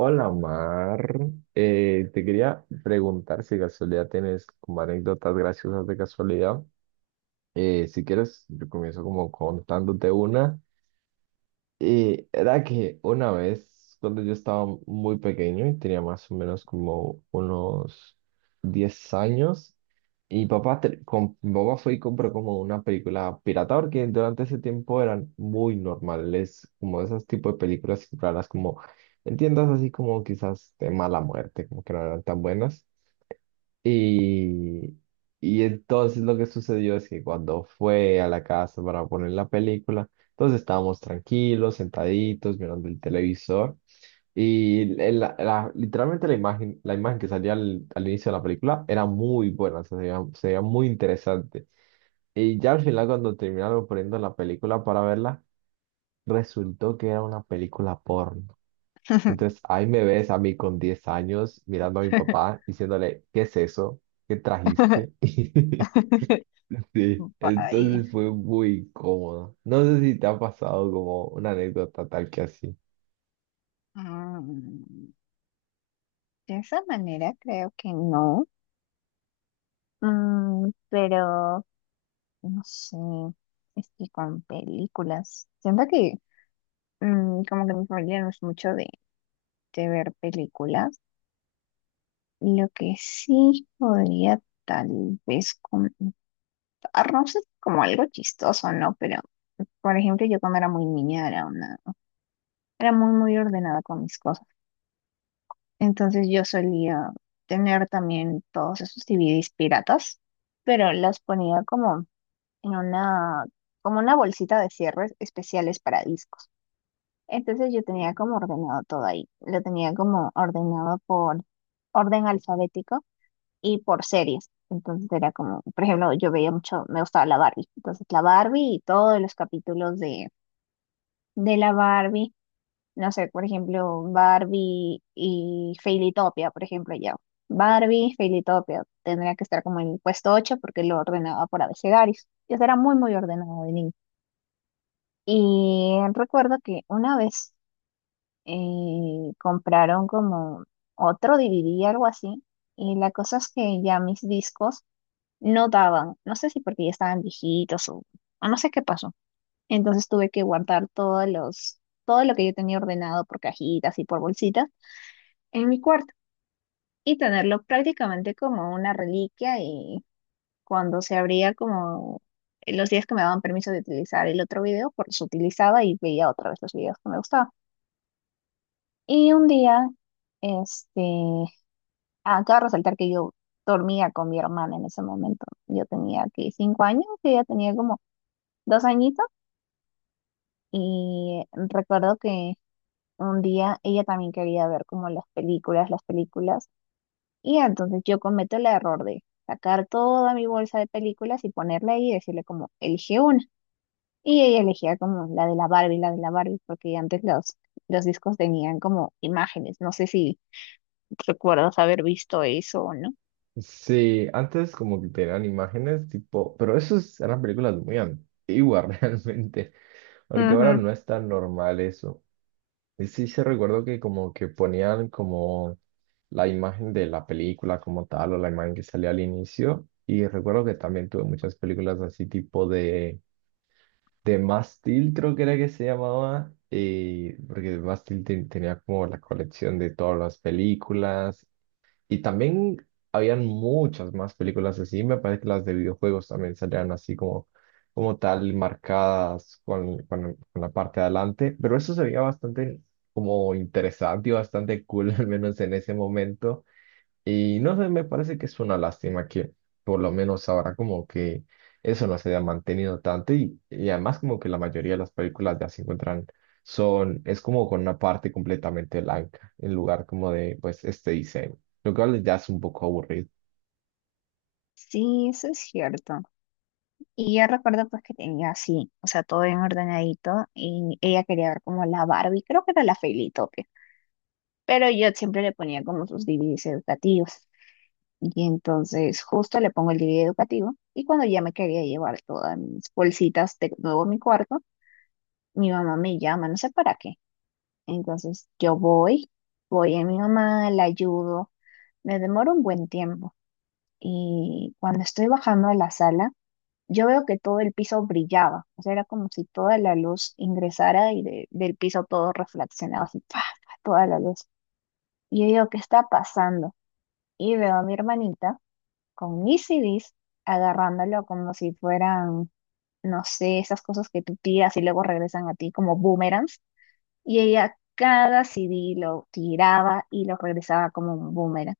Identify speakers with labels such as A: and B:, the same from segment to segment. A: Hola, Mar. Te quería preguntar si de casualidad tienes como anécdotas graciosas de casualidad. Si quieres, yo comienzo como contándote una, y era que una vez, cuando yo estaba muy pequeño y tenía más o menos como unos 10 años, y papá, mi papá fue y compró como una película pirata, porque durante ese tiempo eran muy normales, como esos tipos de películas raras, como en tiendas así como quizás de mala muerte, como que no eran tan buenas. Y, y entonces lo que sucedió es que cuando fue a la casa para poner la película, entonces estábamos tranquilos, sentaditos, mirando el televisor. Y literalmente la imagen que salía al inicio de la película era muy buena, o sea, se veía muy interesante. Y ya al final, cuando terminaron poniendo la película para verla, resultó que era una película porno. Entonces ahí me ves a mí con 10 años mirando a mi papá diciéndole, ¿qué es eso? ¿Qué trajiste? Sí,
B: Vaya.
A: entonces fue muy incómodo. No sé si te ha pasado como una anécdota tal que así.
B: Mm, de esa manera creo que no. Pero no sé. Es que con películas. Siento que como que mi familia no es mucho de ver películas. Lo que sí podría tal vez contar, no sé, como algo chistoso, ¿no? Pero, por ejemplo, yo cuando era muy niña era muy, muy ordenada con mis cosas. Entonces yo solía tener también todos esos DVDs piratas, pero las ponía como en una, como una bolsita de cierres especiales para discos. Entonces yo tenía como ordenado todo ahí. Lo tenía como ordenado por orden alfabético y por series. Entonces era como, por ejemplo, yo veía mucho, me gustaba la Barbie. Entonces la Barbie y todos los capítulos de, la Barbie no sé, por ejemplo, Barbie y Fairytopia, por ejemplo, ya. Barbie, Fairytopia, tendría que estar como en el puesto 8 porque lo ordenaba por abecedarios. Yo era muy, muy ordenado de niño. Y recuerdo que una vez compraron como otro DVD, algo así, y la cosa es que ya mis discos no daban, no sé si porque ya estaban viejitos o no sé qué pasó. Entonces tuve que guardar todo lo que yo tenía ordenado por cajitas y por bolsitas en mi cuarto y tenerlo prácticamente como una reliquia y cuando se abría como los días que me daban permiso de utilizar el otro video, pues los utilizaba y veía otra vez los videos que me gustaban. Y un día, este, acabo de resaltar que yo dormía con mi hermana en ese momento. Yo tenía aquí 5 años, que ella tenía como 2 añitos y recuerdo que un día ella también quería ver como las películas, las películas. Y entonces yo cometo el error de sacar toda mi bolsa de películas y ponerla ahí y decirle como, elige una. Y ella elegía como la de la Barbie, la de la Barbie, porque antes los, discos tenían como imágenes. No sé si recuerdas haber visto eso o no.
A: Sí, antes como que tenían imágenes tipo, pero esas eran películas muy antiguas realmente, porque ahora
B: Ujú.
A: no es tan normal eso. Y sí, se recuerdo que como que ponían como la imagen de la película como tal o la imagen que salía al inicio. Y recuerdo que también tuve muchas películas así tipo de Mástil, creo que era que se llamaba. Y porque Mástil tenía como la colección de todas las películas y también habían muchas más películas así. Me parece que las de videojuegos también salían así como, como tal, marcadas con la parte de adelante. Pero eso se veía bastante como interesante y bastante cool, al menos en ese momento. Y no sé, me parece que es una lástima que por lo menos ahora como que eso no se haya mantenido tanto y además como que la mayoría de las películas ya se encuentran son, es como con una parte completamente blanca en lugar como de pues este diseño, lo cual ya es un poco aburrido.
B: Sí, eso es cierto. Y yo recuerdo pues que tenía así, o sea, todo bien ordenadito y ella quería ver como la Barbie, creo que era la Felitope, pero yo siempre le ponía como sus DVDs educativos. Y entonces justo le pongo el DVD educativo y cuando ya me quería llevar todas mis bolsitas de nuevo a mi cuarto, mi mamá me llama, no sé para qué. Entonces yo voy a mi mamá, la ayudo, me demoro un buen tiempo y cuando estoy bajando a la sala, yo veo que todo el piso brillaba, o sea, era como si toda la luz ingresara y del piso todo reflexionaba así, ¡pa! Pa, toda la luz. Y yo digo, ¿qué está pasando? Y veo a mi hermanita con mis CDs, agarrándolo como si fueran, no sé, esas cosas que tú tiras y luego regresan a ti como boomerangs. Y ella cada CD lo tiraba y lo regresaba como un boomerang.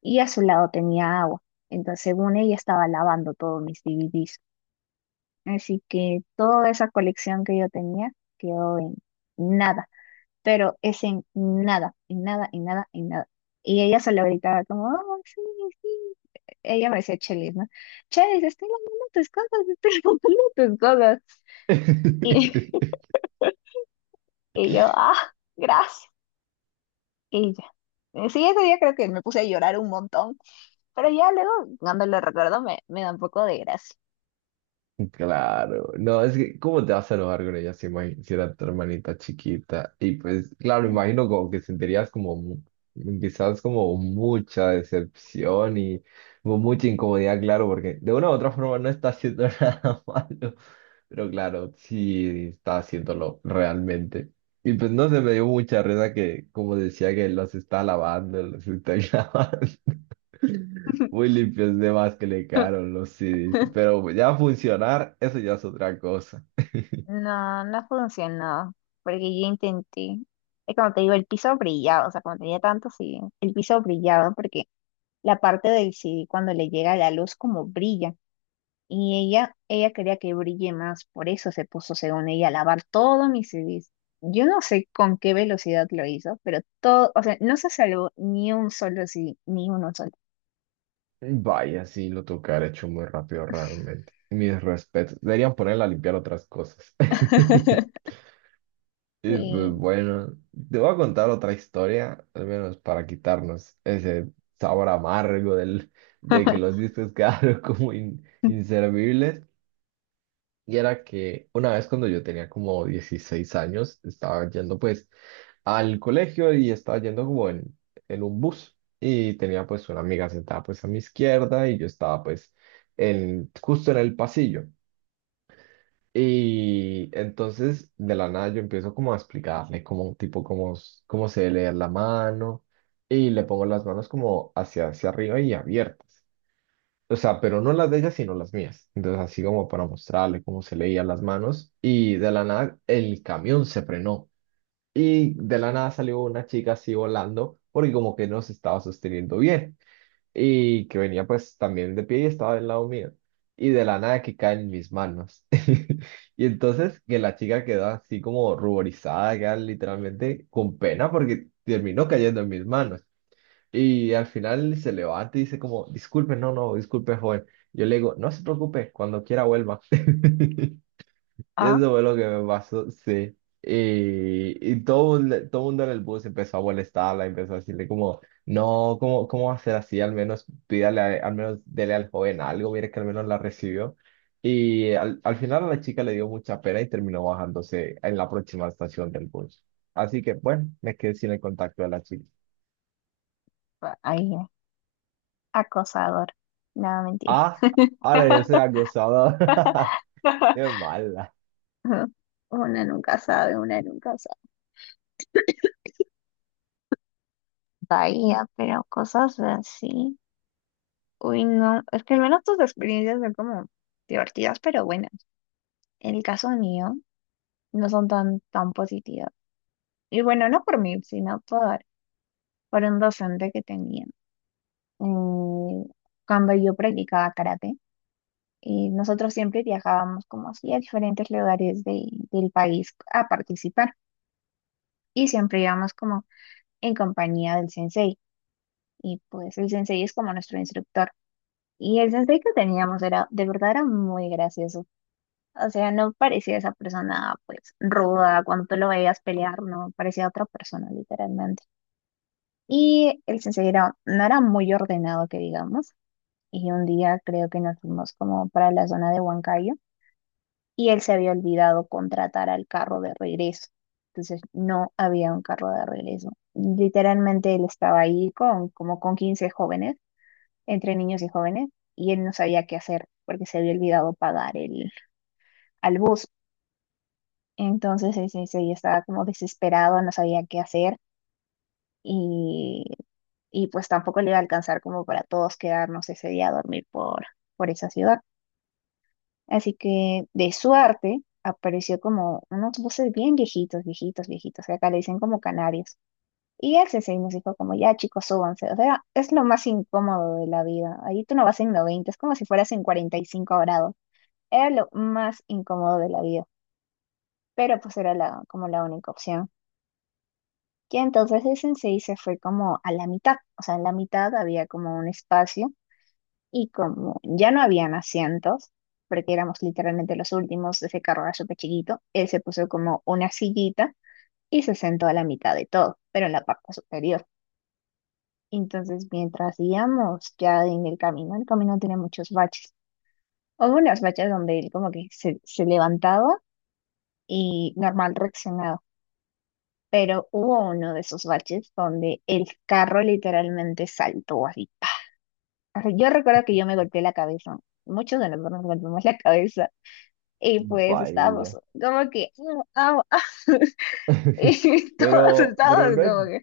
B: Y a su lado tenía agua. Entonces, según ella, estaba lavando todos mis DVDs. Así que toda esa colección que yo tenía quedó en nada. Pero es en nada, en nada, en nada, en nada. Y ella solo gritaba como, oh, sí, sí, ella me decía Chelis, ¿no? Chelis, estoy lavando tus cosas, estoy lavando tus cosas. Y, y yo, ah, gracias. Y ya. Sí, ese día creo que me puse a llorar un montón, pero ya luego, cuando lo recuerdo, me da un poco de gracia.
A: Claro, no, es que, ¿cómo te vas a enojar con ella si, si era tu hermanita chiquita? Y pues, claro, imagino como que sentirías como, quizás como mucha decepción y como mucha incomodidad, claro, porque de una u otra forma no está haciendo nada malo, pero claro, sí está haciéndolo realmente. Y pues no se me dio mucha risa que, como decía, que los está lavando, los está grabando. Muy limpios de más que le quedaron los CDs. Pero ya funcionar, eso ya es otra cosa.
B: No, no funcionó, porque yo intenté. Es como te digo, el piso brillaba, o sea, cuando tenía tanto, sí, el piso brillaba, porque la parte del CD, cuando le llega la luz, como brilla. Y ella quería que brille más, por eso se puso, según ella, a lavar todos mis CDs. Yo no sé con qué velocidad lo hizo, pero todo, o sea, no se salvó ni un solo CD, ni uno solo.
A: Vaya, sí, lo tocar hecho muy rápido realmente. Mis respetos. Deberían ponerla a limpiar otras cosas. Y pues
B: Sí.
A: bueno, te voy a contar otra historia, al menos para quitarnos ese sabor amargo de que los discos quedaron como inservibles. Y era que una vez cuando yo tenía como 16 años, estaba yendo pues al colegio y estaba yendo como en un bus y tenía pues una amiga sentada pues a mi izquierda y yo estaba pues en, justo en el pasillo. Y entonces de la nada yo empiezo como a explicarle como tipo cómo, cómo se debe leer la mano y le pongo las manos como hacia, hacia arriba y abiertas. O sea, pero no las de ella, sino las mías. Entonces, así como para mostrarle cómo se leían las manos. Y de la nada, el camión se frenó. Y de la nada salió una chica así volando, porque como que no se estaba sosteniendo bien. Y que venía pues también de pie y estaba del lado mío. Y de la nada que cae en mis manos. Y entonces que la chica quedó así como ruborizada, ya literalmente con pena, porque terminó cayendo en mis manos. Y al final se levanta y dice como, disculpe, no, no, disculpe, joven. Yo le digo, no se preocupe, cuando quiera vuelva. Y
B: Ah,
A: eso fue lo que me pasó, sí. Y todo, todo el mundo en el bus empezó a molestarla, empezó a decirle como, no, cómo va a ser así? Al menos pídale, al menos dele al joven algo, mire que al menos la recibió. Y al final a la chica le dio mucha pena y terminó bajándose en la próxima estación del bus. Así que, bueno, me quedé sin el contacto de la chica.
B: ahí, acosador. No, mentira.
A: Ah, ahora yo soy acusado. Qué mala.
B: Ujú. Una nunca sabe, una nunca sabe. Bahía, pero cosas así. Uy, no. Es que al menos tus experiencias son como divertidas, pero buenas. En el caso mío, no son tan, tan positivas. Y bueno, no por mí, sino por un docente que tenía. eh, Cuando yo practicaba karate, y nosotros siempre viajábamos como así a diferentes lugares del país a participar y siempre íbamos como en compañía del sensei. Y pues el sensei es como nuestro instructor. Y el sensei que teníamos era, de verdad era muy gracioso. O sea, no parecía esa persona pues ruda, cuando tú lo veías pelear, no, parecía otra persona literalmente. Y el sensei no era muy ordenado, que digamos. Y un día creo que nos fuimos como para la zona de Huancayo y él se había olvidado contratar al carro de regreso. Entonces no había un carro de regreso. Literalmente él estaba ahí con como con 15 jóvenes, entre niños y jóvenes, y él no sabía qué hacer porque se había olvidado pagar al bus. Entonces el sensei estaba como desesperado, no sabía qué hacer. y y pues tampoco le iba a alcanzar como para todos quedarnos ese día a dormir por esa ciudad. Así que de suerte apareció como unos buses bien viejitos, viejitos, viejitos, que acá le dicen como canarios. Y él y nos dijo como, ya chicos, súbanse. O sea, es lo más incómodo de la vida. Ahí tú no vas en 90 es como si fueras en 45 grados. Era lo más incómodo de la vida, pero pues era como la única opción. Y entonces el sensei se fue como a la mitad, o sea, en la mitad había como un espacio. Y como ya no habían asientos, porque éramos literalmente los últimos, ese carro era súper chiquito, él se puso como una sillita y se sentó a la mitad de todo, pero en la parte superior. Entonces, mientras íbamos ya en el camino tenía muchos baches. Hubo unos baches donde él como que se levantaba y normal reaccionaba, pero hubo uno de esos baches donde el carro literalmente saltó así. ¡Pa! Yo recuerdo que yo me golpeé la cabeza. Muchos de nosotros nos golpeamos la cabeza. Y pues estábamos
A: Vaya.
B: como que, "Mm, au, ah", y todos
A: Pero
B: estábamos
A: no es.
B: como que,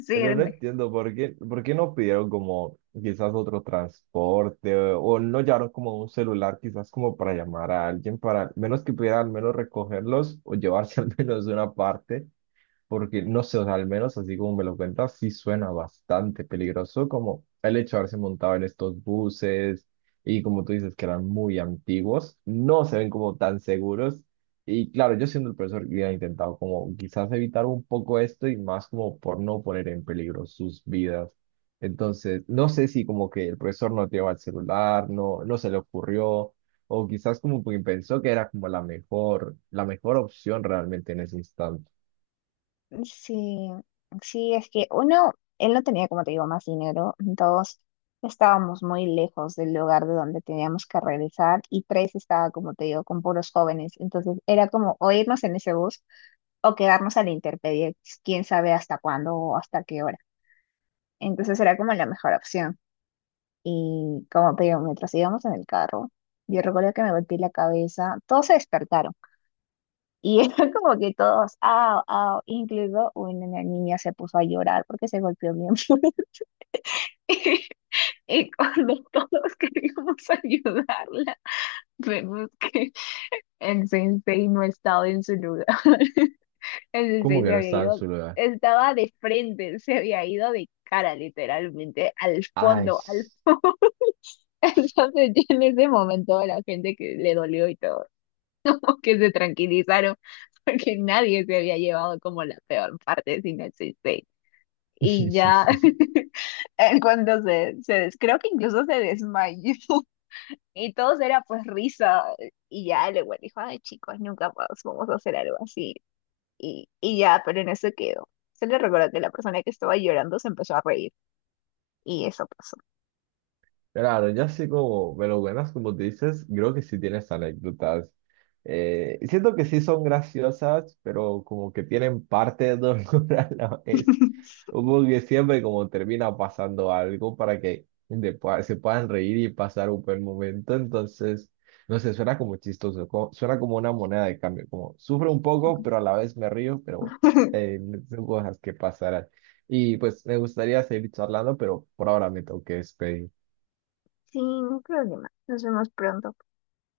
B: sí,
A: Pero no entiendo por qué no pidieron como quizás otro transporte o no llevaron como un celular quizás como para llamar a alguien para al menos que pudiera al menos recogerlos o llevarse al menos una parte, porque no sé, o sea, al menos así como me lo cuentas, sí suena bastante peligroso como el hecho de haberse montado en estos buses y como tú dices que eran muy antiguos, no se ven como tan seguros y claro, yo siendo el profesor hubiera intentado como quizás evitar un poco esto y más como por no poner en peligro sus vidas. Entonces, no sé si como que el profesor no llevaba el celular, no se le ocurrió, o quizás como que pensó que era como la mejor opción realmente en ese instante.
B: sí, sí, es que uno, él no tenía, como te digo, más dinero, dos, estábamos muy lejos del lugar de donde teníamos que regresar, y tres, estaba, como te digo, con puros jóvenes, entonces era como o irnos en ese bus o quedarnos a la intemperie, quién sabe hasta cuándo o hasta qué hora. Entonces era como la mejor opción. Y como te digo, mientras íbamos en el carro, yo recuerdo que me golpeé la cabeza, todos se despertaron y era como que todos, ah, ah, incluido una niña se puso a llorar porque se golpeó bien fuerte. Y cuando todos queríamos ayudarla, vemos que el sensei no estaba en su lugar. El
A: Como
B: sensei
A: que
B: se
A: no
B: había
A: estaba en
B: ido,
A: su lugar.
B: estaba de frente, se había ido de cara literalmente al
A: Ay.
B: fondo, al fondo. Entonces, ya en ese momento, a la gente que le dolió y todo, como que se tranquilizaron, porque nadie se había llevado como la peor parte, sino el 6-6. Y ya, en cuando creo que incluso se desmayó, y todos era pues risa, y ya el igual dijo, ay chicos, nunca más vamos a hacer algo así, y ya, pero en eso quedó. Se le recordó que la persona que estaba llorando se empezó a reír, y eso pasó.
A: Claro, ya así como me lo ganas, como te dices, creo que sí tienes anécdotas. Siento que sí son graciosas, pero como que tienen parte de dolor a la vez. Como que siempre como termina pasando algo para que se puedan reír y pasar un buen momento. Entonces, no sé, suena como chistoso, suena como una moneda de cambio, como sufro un poco, pero a la vez me río, pero bueno, eh, son cosas que pasarán. Y pues me gustaría seguir charlando, pero por ahora me tengo que despedir.
B: Sin problema, nos vemos pronto.